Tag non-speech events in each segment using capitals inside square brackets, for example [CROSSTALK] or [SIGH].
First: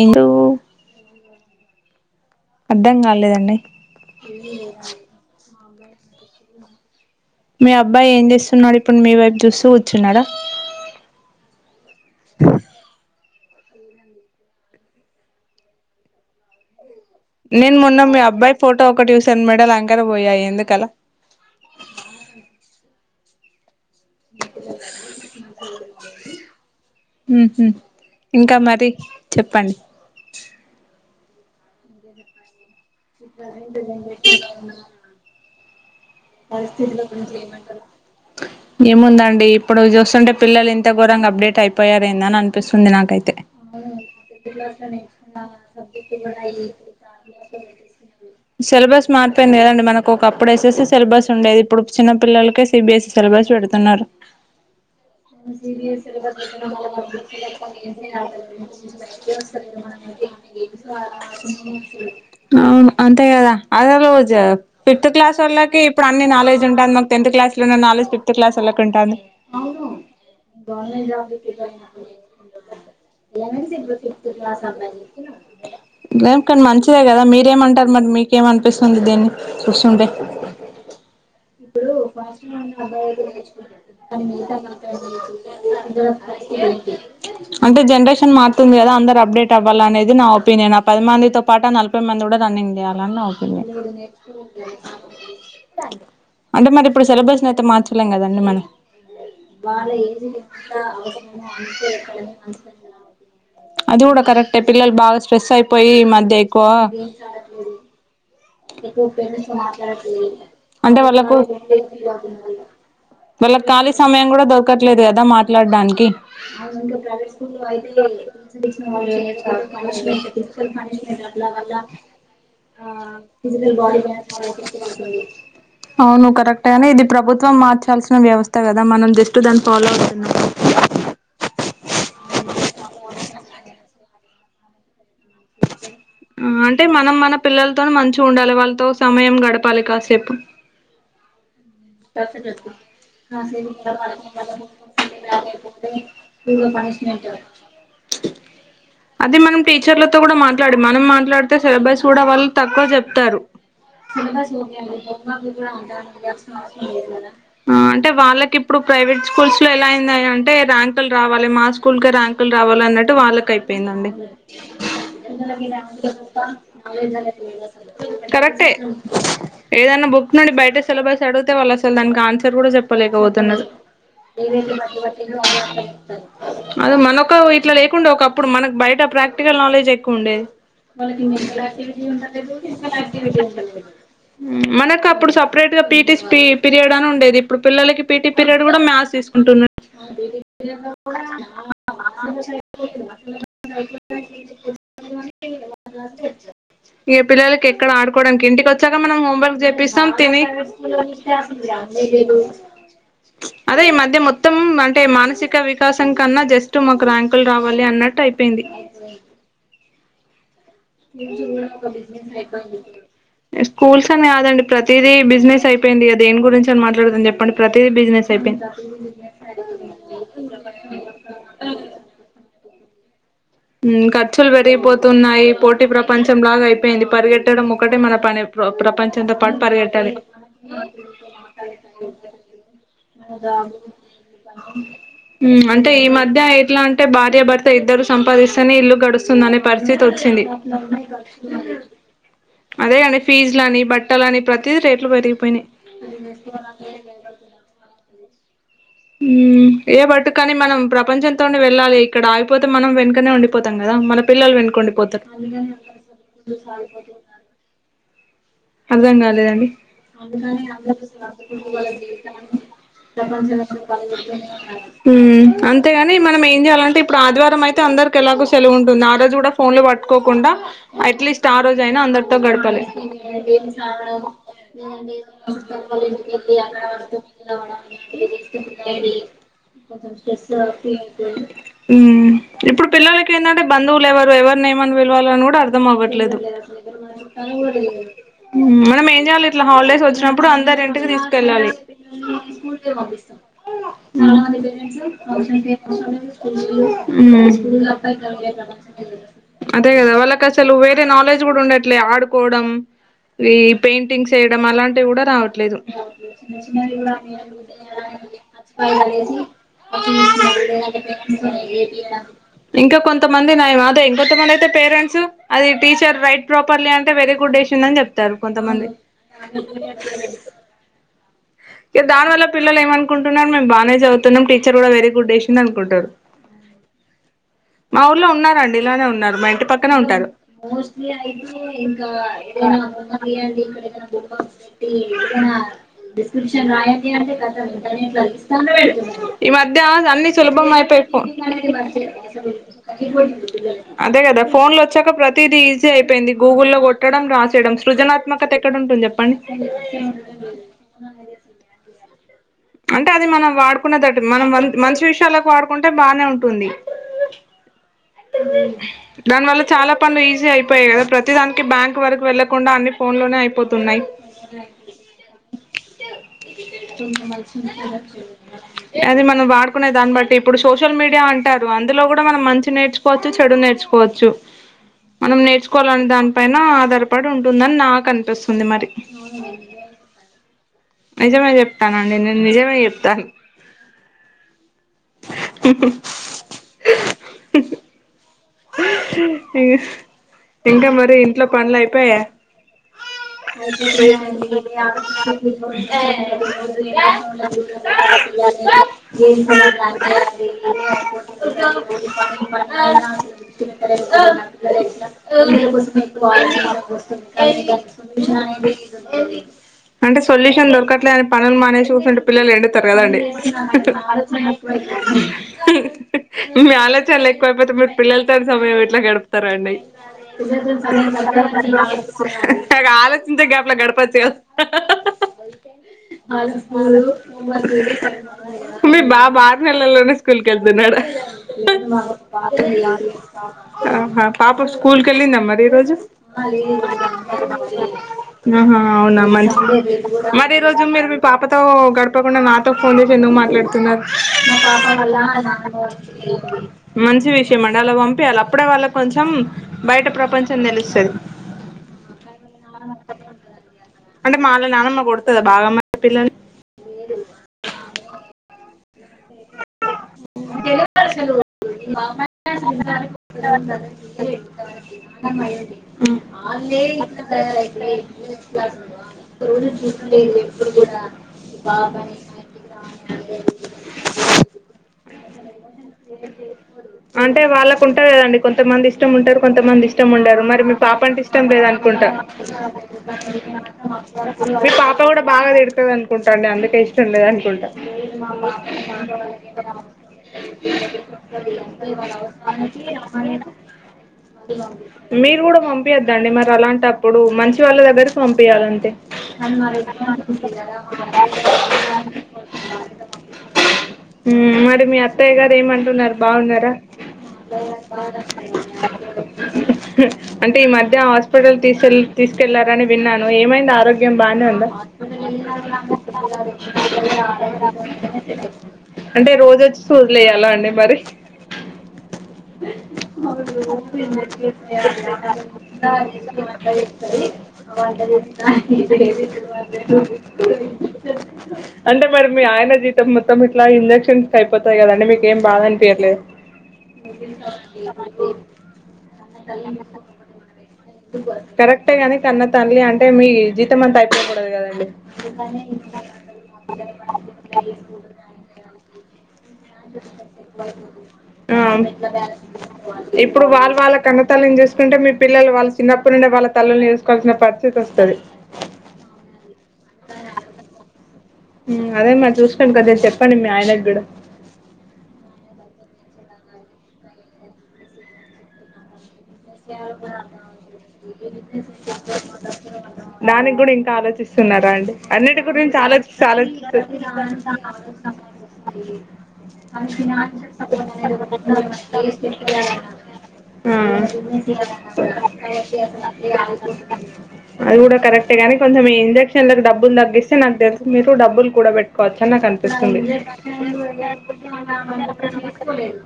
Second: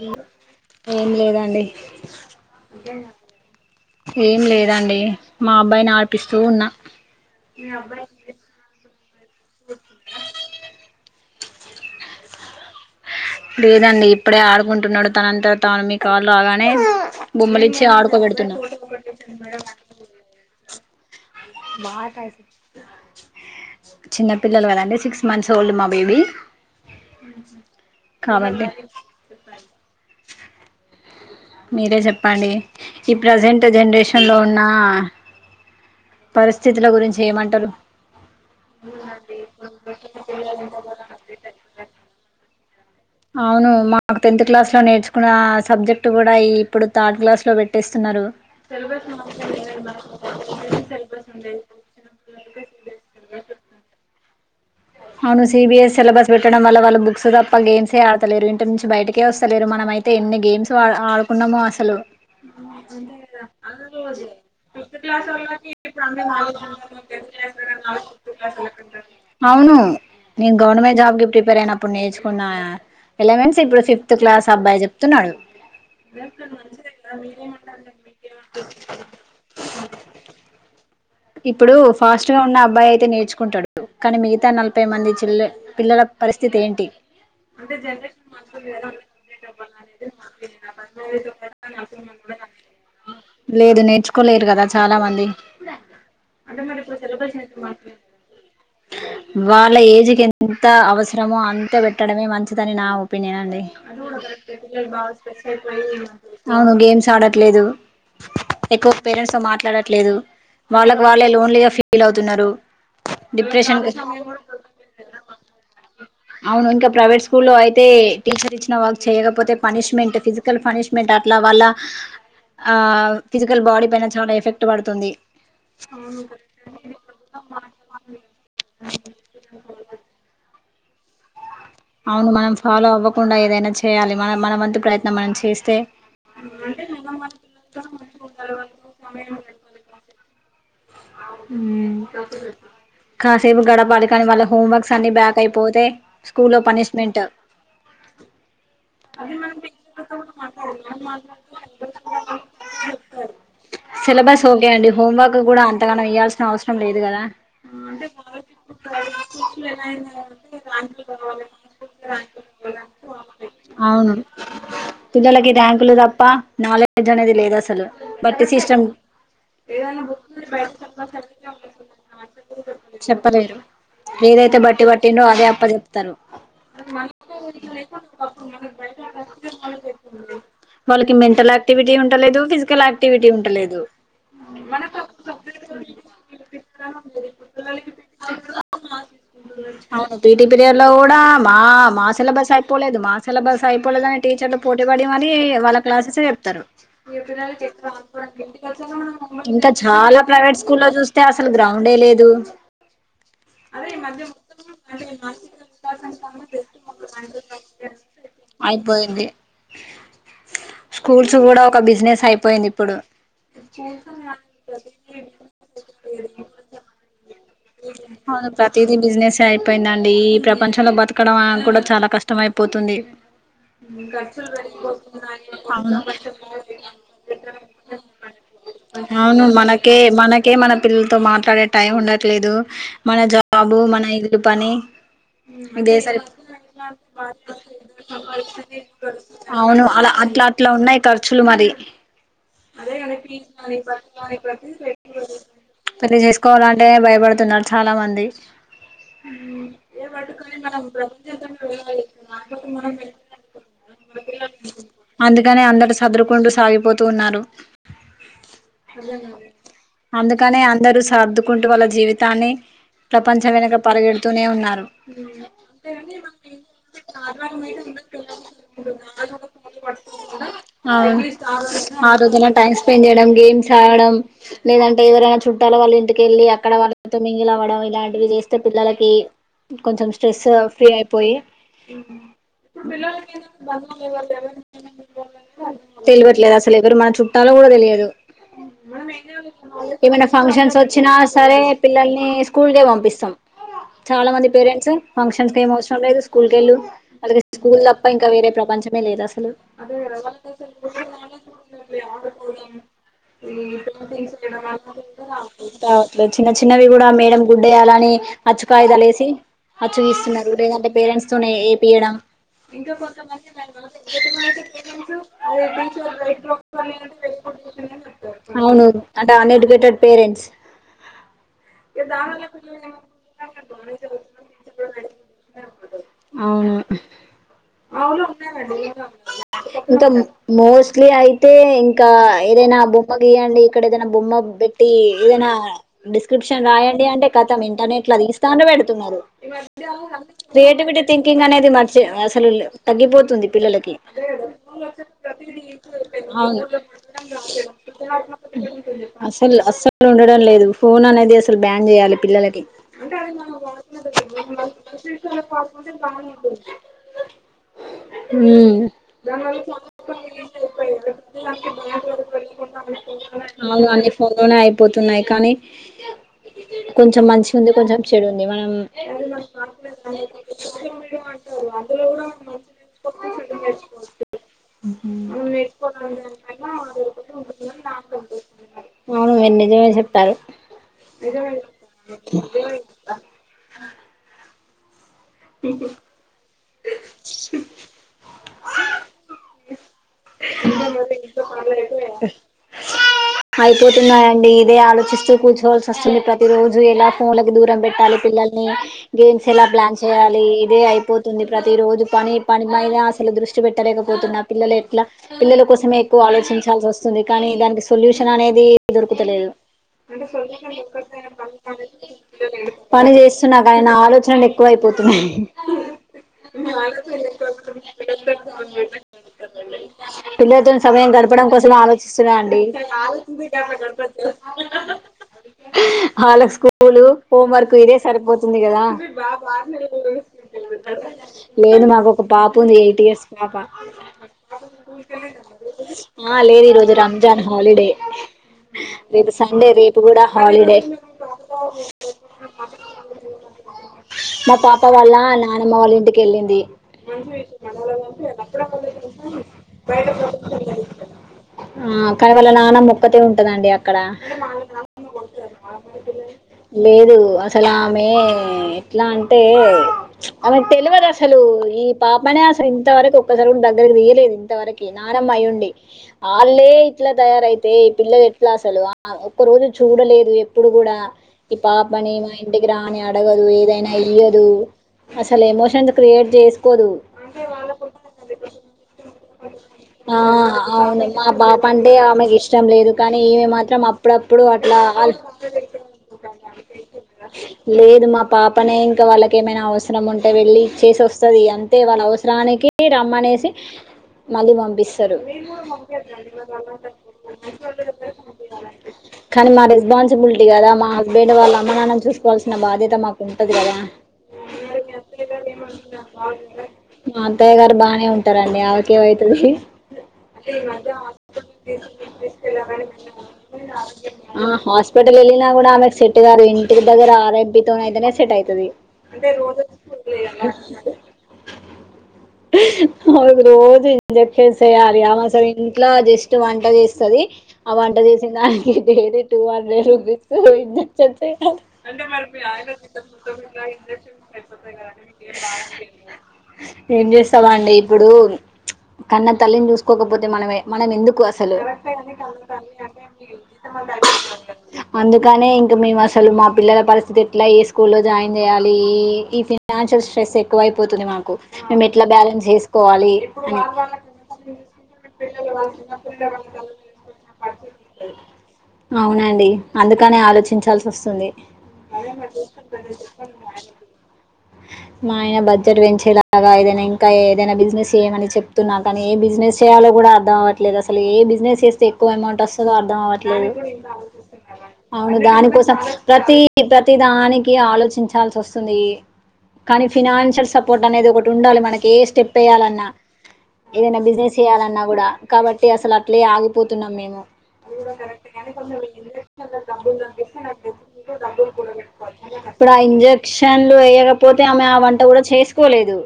ఏంటో ఏం లేదండి అర్ధం కాలేదండి ఏం లేదా అండీ మా అబ్బాయిని ఆడిపిస్తూ ఉన్నా మీ అబ్బాయి ఏం చేస్తున్నాడు ఇప్ పున్ మీ వైపు చూస్తూ కూర్చున్నారా లేదండీ ఇప్పుడే ఆడుకుంటున్నాడు తన అంతట తాను మీ కాళ్ళు ఆగానే నేన్ మొన్న మీ అబ్బాయి ఫోటో ఒకటి చుసాను మెడల అంకర బోయాయి ఎందుకలా మా తసి చిన్న పిల్లలు కదా అండి సిక్స్ మంత్స్ ఓల్డ్ మా బేబీ ఉహు ఇంకా కాబట్టి మరి చెప్పండి మీరే చెప్పాలి ఈ ప్రజెంట్ జనరేషన్ లో ఉన్నా పరిస్థితుల గురించి ఏమంటరు ఏముందండీ ఇప్పుడు చూస్తుంటే పిల్లలు ఇంత గోరంగ అప్డేట్ అయిపోయారు ఏందని అనిపిస్తు అవును మాకు టెన్త్ క్లాస్ లో నేర్చుకున్న ఆ సబ్జెక్ట్ గుడా ఇ ఇప్పుడు థర్డ్ గ్లాస్ లో బె ట్టెస్తున్నారు సిలబస్ మారిపోయింది కదండి మనకు ఒకప్పుడు ఎస్ఎస్సి [INAUDIBLE] సిలబస్ ఉండేదిప్పుడు చిన్న పిల్లలకే సిబిఎస్ఈ సిలబస్ పెడుతున్నారు అవును సిబిఎస్ సిలబస్ బెట్టడం వల్ల వాళ్ళ బుక్స్ దప్ప గేమ్సే ఆడతలేరు ఇంటి నుంచి బయటకే వస్తలేరు మనం అవును అంతే గదా అదె ఫిఫ్త్ క్లాసోళ్లకి కీ ఇప్పుడు అన్ని నాలెడ్జ్ ఉంటాంది మాకు తెంత్ క్లాస్ లో ఉన్న నాలెడ్జ్ ఫిఫ్త్ క్లాసోళ్లకి ఉంటాంది అవును అవునూ నేను గవర్నమెంట్ జాబ్ కి ప్రిపేర్ అయినప్పుడు నేర్చుకున్నా ఎల్లేవెన్స్ ఇప్పుడు ఫిఫ్త్ క్లాస్ అబ్బాయ్ చేప్తున్నాడు లేం కన్ మంచిదే గదా మీరేమంటర్ మరి మీకేమనిపిస్తుంది దీన్ని చూస్తుంటే ఇప్పుడు ఫాస్ట్ గా ఫస్ట్ ఉన్న [UNINTELLIGIBLE] అబ్బాయి అయితే అబ్బాయే [UNINTELLIGIBLE] నేర్చుకుంటాడు కానీ కాని మిగతా నలభై మంది చిల్ల పిల్లల పరిస్థితి ఏంటి అంటే జనరేషన్ మారుతుంది గదా అందరు అప్డేట్ అవ్వాలనేది నా ఒపీనియన్ ఆ పది మ మందితో పాటు అ నలభై మంది గూడా రన్నింగ చేయాలనీ నా ఒపీనియన్ లేదు నేర్చుకోలేరు కదా చాలా మంది అంటే మరిప్పుడు సిలబస్ ని అయితే మార్చలేం గదండి మనం వాళ్ళ ఏజ్కి ఎంత అవసరమో అంత పెట్టడమే మంచిదని నా ఒపీనియన్ అండి [UNINTELLIGIBLE] గూడ కరెక్టే పిల్లలు బాగా స్ట్రెస్ అయిపోయి ఈ మధ్య ఎక్కువ అవును గేమ్స్ ఆడట్లేదు ఎక్కువ పేరెంట్స్ తో మాట్లాడట్లేదు అంటే వాళ్ళకి వాళ్ళే వాళ్ళకు లోన్లీగా ఫీల్ అవుతున్నారు వాళ్ళకి డిప్రెషన్ ఖాళీ సమయం గూడా దొరకట్లేదు కదా మాట్లాడ్డానికి అవును ఇంకా ప్రైవేట్ స్కూల్లో అయితే టీచర్ ఇచ్చిన వర్క్ చేయకపోతే పనిష్మెంట్ ఫిజికల్ ఫనిష్మెంట్ అట్లా వాళ్ళ ఆ ఫిజికల్ బాడీ పైన చాలా ఎఫెక్ట్ పడుతుంది అవును కరెక్టే గా ప్రభుత్వంనీ ఇది ప్రభుత్వం మార్చాల్సిన వ్యవస్థ గదా మనం జస్ట్ దాని ఫాలో అవుతున్నాం అవును మనం ఫాలో అవ్వకుండా ఏదైనా చేయాలి మనం మన వంతు ప్రయత్నం మనం చేస్తే ఆ అంటే మనం మన పిల్లల్తోని మంచిగుండాలి వాళ్ళతో సమయం గడపాలి కాసేపు కసరత్తు మ కాసేపు గడపాలి కానీ వాళ్ళ హోంవర్క్స్ అన్ని బ్యాక్ అయిపోతే స్కూల్లో ఫుల్లు పనిష్మెంట్ పనిష్మెంటు అది మనం టీచర్లతో గూడా మాట్లాడి మనం మాట్లాడితే సిలబస్ గూడా వాళ్ళు తక్కువ జెప్తారు సిలబస్ ఓకే అండి హోమ్ వర్క్ గూడా అంతగనం ఇయ్యాల్సిన అవసరం లేదు కదా ఆ అంటే వాళ్ళకిప్పుడు ప్రైవేట్ స్కూల్స్ లో ఎలా అయింది అంటే ర్యాంక్ లు రావాలి మా స్కూల్కే ర్యాంకులు రావాలి అన్నట్టు వాళ్ళకి అయిపొయిందండి అవును పిల్లలకి ర్యాంకులు తప్ప నాలెడ్జ్ అనేది లేదు అసలు బట్టి కరెక్టే సిస్టమ్ ఏదన్న బుక్ నుండి బయట సిలబస్ అడుగుతే వాళ్ళు అసలు దానికి ఆన్సర్ గూడా చెప్పలేరు చెప్పలేకవోతున్నరు ఏదైతే బట్టి పట్టిండో అదే అప్ప చెప్తారు అదే మనకు ఇట్లా లేకుండే ఒకప్పుడు మనకు బయట ప్రాక్టికల్ నాలెడ్జ్ ఎక్కువ ఉండేది వాళ్ళకి మెడికల్ యాక్టివిటీ ఉంటలేదు ఫిజికల్ యాక్టివిటీ ఉంటలేదు మనకు అప్పుడు సపరేట్ గా పీటిస్ పి పీరియడ్ అని ఉండేది ఇప్పుడు పిల్లలకి పీటీ పీరియడ్ కూడా మ్యాథ్స్ తీసుకుంటున్నారు అవును పీటీ పీరియడ్ లో కూడా మా మా సిలబస్ అయిపోలేదు మా సిలబస్ అయిపోలేదని టీచర్లు పోటీ పడి మరి వాళ్ళకి క్లాస్సేస్ ఏ చెప్తారు ఇక పిల్లలకి ఎక్కడ ఆడుకోవడానికి ఇంటికి వచ్చాక మనం హోంవర్క్ ఇంకా చేపిస్తాం చాలా తిని ప్రైవేట్ స్కూల్ చూస్తే అసలు గ్రౌండే లేదు అదే ఈ మధ్య మొత్తం అంటే మానసిక వికాసం కన్నా జస్ట్ మాకు ర్యాంకులు రావాలి అన్నట్టు అయిపోయింది అయిపోయింది స్కూల్స్ కూడా ఒక బిజినెస్ అయిపోయింది ఇప్పుడు స్కూల్స్ అని కాదండి ప్రతిదీ బిజినెస్ అయిపోయింది ఇగా దేని గురించి అని మాట్లాడదాం చెప్పండి ప్రతిదీ బిజినెస్ అవును అయిపోయింది ప్రతిదీ బిజినెస్ అయిపోయిందండి ఈ ప్రపంచంలో బతకడమా కూడా చాలా కష్టం అయిపో పోతుంది మ్ ఖర్చులు పెరిగిపోతున్నాయి పోటీ అవును ప్రపంచం లాగా అయిపోయింది పరుగెట్టడం ఒకటే మన పని ప్రపంచంతో అవును పాటు మనకే పరిగెట్టాలి మనకే మన పిల్లలతో మాట్లాడే టైం ఉండదు లేదు మన జాబు మన ఇల్లు పని మ్ అంటే ఇదే ఈ సరి మధ్య ఎట్లా అంటే భార్య భర్త ఇద్దరు సంపాదిస్తారు నే ఇల్లు గడుస్తుందనే అవును పరిస్థితి అలా వచ్చింది అట్లా అట్లా ఉన్నాయి ఖర్చులు మరి అదే అండి ఫీజు లని బట్టలని ప్రతిది రేట్లు పెరిగిపోయినాయి అంటే భయపడుతున్నారు చాలా మంది ఊ మ్ ఏ బట్ కానీ మనం ప్రపంచంతోనే వెళ్ళాలి ఇక్కడ ఆగిపోతే మనం వెనుకనే ఉండిపోతాం కదా మన పిల్లలు వెన్ అందుకనే అందరూ సదురుకుంటూ సాగిపోతూ ఉన్నారు అర్థం కాలేదండి అందుకనే అందరూ సర్దుకుంటూ వాళ్ళ జీవితాన్ని ప్రపంచం వెనక పరిగెడుతూనే ఉన్నారు మ్ అంతేగాని మనం ఏం చేయాలంటే ఇప్పుడు ఆదివారం అయితే అన్ అందరికి ఎలాగో సెలవు ఉంటుంది ఆ రోజు కూడా ఫోన్ లు పట్టుకోకుండా అవును అట్లీస్ట్ ఆ రోజు అయినా అందరితో గడపాలి చదవడం లేదంటే ఎవరైనా చుట్టాల వాళ్ళ ఇంటి [UNINTELLIGIBLE] చేస్తే పిల్లలకి కొంచెం స్ట్రెస్ ఫ్రీ అయిపోయి హ్మ్! ఇప్పుడు పిల్లలకి ఏంటంటే బంధువులు ఎవరు? ఎవరు ఏమని పిలవాలని కూడా అర్థం అవ్వట్లేదు. తెలియట్లేదు అసలు ఎవరు మన చుట్టాలో కూడా తెలియదు మనం ఏం చేయాలి ఇట్లా హాలిడేస్ ఏమైనా వచ్చినప్పుడు ఫంక్షన్స్ అందరం. ఇంటికి వచ్చినా సరే తీసుకెళ్లాలి. పిల్లల్ని స్కూల్కే పంపిస్తాం చాలా మంది పేరెంట్స్ ఫంక్షన్స్ కి ఏం అవసరం లేదు స్కూల్ కి వెళ్ళు వాళ్ళకి స్కూల్ తప్ప ఇంకా వేరే ప్రపంచమే లేదు అసలు అదేకదా వాళ్ల కసలు కి నాలెడ్జ్ కూడా ఉండట్లే ఆడుకోవడం ఈ పెయింటింగ్స్ వేయడం అలాంటివి కూడా రావట్లే ట్ల చిన్న చిన్నవి కూడా మేడం గుడ్డేయ్యాలని అచ్చుకాయదాలేసి అ చూపిస్తున్నారు లేదంటే పేరెంట్స్ తోనే, ఏపీయడం. ఇంకా కొంతమంది నయం అదే ఇంకొంతమంది అయితే మ పేరెంట్స్ టీచర్ అది రైట్ ప్రాపర్లీ అంటే వెరీ గుడ్ వేసిందని చెప్తారు [UNINTELLIGIBLE] అవును. కొంతమంది అంటే అన్ఎడ్యుకేటెడ్ పేరెంట్స్. ఇక దాని వల్ల పిల్లలు ఏమ అకుంటున్నారు మేము బానే చదువుతున్నాం టీచర్ కూడా వెరీ గుడ్ వేసింది అనుకుంటారు. అవునా? మా ఊర్లో ఉన్నారంండి ఇలానే ఉన్నారు మా ఇంటి పక్కనే ఇంకా ఉంటారు. మోస్ట్లీ అడి అయితే క ఇంకా ఏదైనా బొమ్మ గీయండి ఇక్కడ ఏదైనా బొమ్మ పెట్టి ఏదైనా డిస్క్రిప్షన్ రాయండి అంటే కతం ఇంటర్నెట్ లో తీస్తానే పెడుతున్నారు [UNINTELLIGIBLE] ఈ మధ్య అన్నీ సులభం క్రియేటివిటీ అయిపోయాయి ఫోన్ థింకింగ్ అనేది మర్చి అసలు తగ్గిపోతుంది పిల్లలకి అదే కదా ఫోన్లు వచ్చాక ప్రతి ప్రతిదీ ఈజీ అయిపోయింది అవును గూగుల్లో కొట్టడం రాసేయడం సృజనాత్మకత ఎక్కడ ఉంటుంది చెప్పండి. అసలు అస్సలు ఉండడం లేదు ఫోన్ అనేది అసలు బ్యాన్ చేయాలి పిల్లలకి. అంటే అది మనం వాడుకునేదట్టు మనం మంచి విషయాలకు వాడుకుంటే బానే ఉంటుంది. దానివల్ల చాలా పనులు ఈజీ అయిపోయాయి కదా. ప్రతి దానికి బ్యాంక్ వరకు వెళ్ళకున్ అన్ని ఫోన్ లోనే అయిపోతున్నాయి. పోతున్నాయి కానీ. కొంచెం మంచి ఉంది కొంచెం చెడు ఉంది మనం అది మనం వాడుకునే దాన్ని బట్టి ఇప్పుడు సోషల్ మీడియా అంటారు. అందులో కూడా మనం మంచి నేర్చుకోవచ్చు చెడు నేర్చుకోవచ్చు. వు ఎ [UNINTELLIGIBLE] అడ ఉంటుందని నాకు అనిపిస్తుంది మరి. అవును మీరు నిజమే చెప్తారు. నిజమే చెప్తానండి నేను నిజమే చెప్తాను. [INAUDIBLE] ఇ ఇంకా మరి ఇంట్లో పనులు అయిపోయా. [INAUDIBLE] అయిపోతున్నాయండి ఇదే ఆలోచిస్తూ కూర్చోవాల్సి వస్తుంది ప్రతి రోజు ఎలా ఫోన్లకి దూరం పెట్టాలి [UNINTELLIGIBLE] ఏ [UNINTELLIGIBLE] పిల్లల్ని ర గేమ్స్ ఎలా ప్లాన్ చేయాలి ఇదే అయిపోతుంది ప్రతి రోజు పని పని మీద అసలు దృష్టి పెట్టలేకపోతున్నా పిల్లలు ఎట్లా పిల్లల [UNINTELLIGIBLE] బ కోసమే ఎక్కువ స్యష ఆలోచించాల్సి వస్తుంది కానీ దానికి సొల్యూషన్ అనేది దొరుకుతలేదు [UNINTELLIGIBLE] అంటే సొల్యూషన్ దొరకట్లే అని పనులు మానేసి చూస్తుంటే పిల్లలు ఎండుతారు పని కదండి చేస్తున్నా కానీ నా ఆలోచనలు ఎక్కువ అయిపోతున్నాయి మీ ఆలోచనలు ఎక్కువైపోతే పిల్లలతో సమయం ఇట్లా గడుపుతారండీ. పిల్లలతో సమయం గడపడం కోసం ఆలోచిస్తున్నా అండి ఆలోచించే గట్లే గడపొచ్చు గదా. వాళ్ళకి స్కూలు హోంవర్క్ ఇదే సరిపోతుంది కదా మీ బా బారు నల [UNINTELLIGIBLE] స్కూల్ కళ్తున్నాడు. లేదు మాకు ఒక పాప ఉంది ఎయిట్ ఇయర్స్ పాప హా పాప స్కూల్కి వెళ్ళిందా మరి ఈ రోజు ఆ లేదు ఈ రోజు రంజాన్ హాలిడే ఉ హూ అవునా? రేపు మంచి సండే రేపు కూడా మరి హాలిడే రోజు మీరు మీ పాపతో గడపకుండా నాతో ఫోన్ చేసి ఎందుకు మాట్లాడుతున్నారు. మా పాప వాళ్ళ నానమ్మ వాళ్ళ ఇంటికి వెళ్ళింది మంచి విషయం అండి అలా పంపియాలి. అప్పుడే వాళ్లు కొంచెం బయట ప్రపంచం తెలుస్తాది. ఆ కానీ వాళ్ళ నాన్నమ్మ ఒక్కతే ఉంటదండి అక్కడ అంటే మా వాళ్ళ నానమ్మ కొడుతదా బాగా మరి పిల్లల్ని లేదు అసలు ఆమె. ఎట్లా అంటే ఆమెకు తెలవదు అసలు ఈ పాపనే అసలు ఇంతవరకు ఒక్కసారి కూడా దగ్గర వెయలేము వ నానమ్మయి ఊడి వాళ్ళే ఇట్లా తయారైతే పిల్లలు ఎట్లా అసలు ఒక రోజు చూడలేదు ఎప్పుడు కూడా ఈ పాపని మా ఇంటికి రాని అడగదు ఏదైనా తెలియధు అంటే వాళ్ళకు ఉంటారు కదండి కొంతమంది ఇష్టం ఉంటారు కొంతమంది ఇష్టం ఆ ఉండారు మరి మీ పాప అవును అంటే మా ఇష్టం పాప అంటే లేదనుకుంటా ఆమెకి ఇష్టం లేదు కానీ ఈమె మాత్రం అప్పుడప్పుడు మీ అట్లా పాప ఆల్- కూడా బాగా తిడుతంది అనుకుంటా న అందుకే ఇష్టం లేద అనుకుంటాను ఇ వాళ్ళక ఏమైనా అవసరం ఉంటే వెళ్ళి ఇచ్చేసి వస్తుది అంతే వాళ్ళ అవసరానికి రమ్మనేసి మళ్ళీ పంపిస్తారు మీరు కూడా పంపయద్దండి మరి అలాంటప్పుడు మంచి వాళ్ళ దగ్గరకి పంపయాలంతే కానీ మా మరి రెస్పాన్సిబిలిటీ అనుకుంతరు కదా మా కథ హస్బెండ్ వాళ్ళ అమ్మ నాన్నని చూసుకోవాల్సిన బాధ్యత మాకు ఉంటది కదా మరి మీ అత్తయ్య గారు ఏమంటున్నారు బాగున్నారా మా అంతయ్య గారు బాగానే ఉంటారండి ఎమావుతుంధి అంటే ఈ మధ్య హాస్పిటల్ తీసుకెళ్ తీసుకెళ్లారని విన్నాను ఏమైంది ఆరోగ్యం బానే ఆ ఉందా హాస్పిటల్ ఇల్న కూడా ఆమెగ సెట్ గారు ఇంటి దగర ఆరేబ్బి తోనయిదనే సెట్ యి అంటే రోజ వచ్చి చూదిలుయ్యాలా అండి మరి హు ఆ రోజు మాట్యి ఇంజెక్షన్స్ వేయాలి ఆమె అసలు ఇంట్లో జస్ట్ వంట చేస్తది మాట ఆ వంట చేసిన దానికి daily two hundred rupees injections వేయాలి [UNINTELLIGIBLE] అంటే మరి మీ ఆయన జీతం మొత్తం ఇట్లా ఇంజెక్షన్స్కి అయిపోతాయి కదండి మీకు ఏం బాగా అనిపయర్లేదు ఏం చేస్తావా అండి ఇప్పుడు కన్నా తల్లిని చూసుకోకపోతే మనం మనం ఎందుకు అసలు కరెక్టే గాని కన్న తల్లి అంటే మీ జీతం అంతా అయిపోకూడదు కదండి అందుకనే ఇంకా మేము అసలు మా పిల్లల పరిస్థితి ఎట్లా ఏ స్కూల్ జాయిన్ చేయాలి ఈ ఫైనాన్షియల్ స్ట్రెస్ ఎక్కువ అయిపోతుంది మాకు ఆ మేము ఎట్లా బ్యాలెన్స్ చేసుకోవాలి ఇప్పుడు అని వాళ్ళు వాళ్ళ కన్నతల్ని చేసుకుంటే మీ పిల్లలు వాళ్ళ చిన్నప్పడు నుండడి వాళ్ళ తల్లుని చేసుకోవాల్సిన పరిస్థితి వస్తుంది అవునండి అందుకనే ఆలోచించాల్సి వస్తుంది అదే మరి చూసుకో కదా చెప్పండి మీ ఆయనకి కూడా మా ఆయన బడ్జెట్ పెంచేలాగా ఏదైనా ఇంకా ఏదైనా బిజినెస్ ఏమని చెప్తు నాక ఏ బిజినెస్ చేస్తే ఎక్కువ అమౌంట్ వస్తుందో అర్థం అవ్వట్లేదు నది కూడా ఇంకా ఆలోచిస్తున్నారా అండి అవును అన్నిటి దానికోసం గురించి ఆలోచిస్త ప్రతి ఆలోచిస్త ప్రతి దానికి ఆలోచించాల్సి వస్తుంది కానీ ఫినాన్షియల్ సపోర్ట్ అనేది ఒకటి ఉండాలి ఆ మనకి ఏ స్టెప్ వేయాలన్నా ఏదైనా [UNINTELLIGIBLE] బిజినెస్ చేయాలన్నా కూడా కాబట్టి అసలు అట్లే ఆగిపోతున్నాం మేము అది కూడా కరెక్ట్ కానీ కొంచం ఇంజక్ష్ ఎందుకు డబ్బులు తగ్గిస్తే నాకు తెలుసు మీరు డబ్బులు కూడా పెట్టుకోవచ్చ అని నాకు ఇప్పుడు ఆ అనిపిస్తుంది ఇంజక్షన్లు వేయకపోతే ఆమె ఆ వంట కూడా చేసుకోలేదు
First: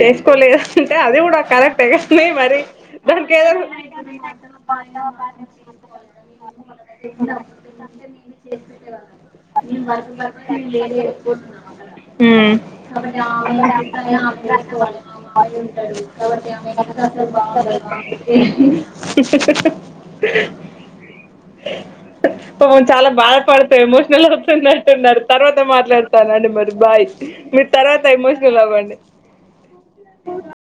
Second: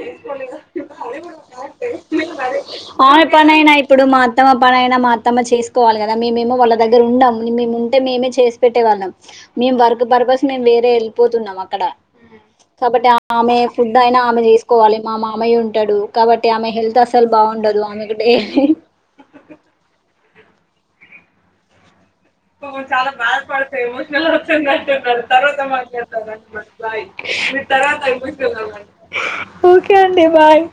చేసుకోలేదు అంటే అది కూడా కరెక్టే కాని మరి దాని ఆమె కేద్ పనైనా ఇప్పుడు మా అత్తమ్మ పనైనా మా అత్తమ్మ చేసుకోవాలి కదా మేమేమో వాళ్ళ దగ్గర ఉండం మేము ఉంటే మేమే చేసి పెట్టేవాళ్ళం మేము వర్క్ పర్పస్ మేము వేరే వెళ్ళిపోతున్నాం అక్కడ [UNINTELLIGIBLE] [UNINTELLIGIBLE] ఉమ్ కాబట్టి ఆమె ఫుడ్ అయినా ఆమె చేసుకోవాలి మా మామయ్య ఉంటాడు కాబట్టి ఆమె హెల్త్ [UNINTELLIGIBLE] అసలు [UNINTELLIGIBLE] బాగుండదు ఆమెకు డైలీ ఓ చాలా బాధపడతా ఎమోషనల్ అవుతున్నట్టున్నారు తర్వాత మాట్లాడతానండి మరి బాయ్ ఇ మీరు తర్వాత ఎమోషనల్ అవ్వండి [UNINTELLIGIBLE] ఓకే అండి బాయ్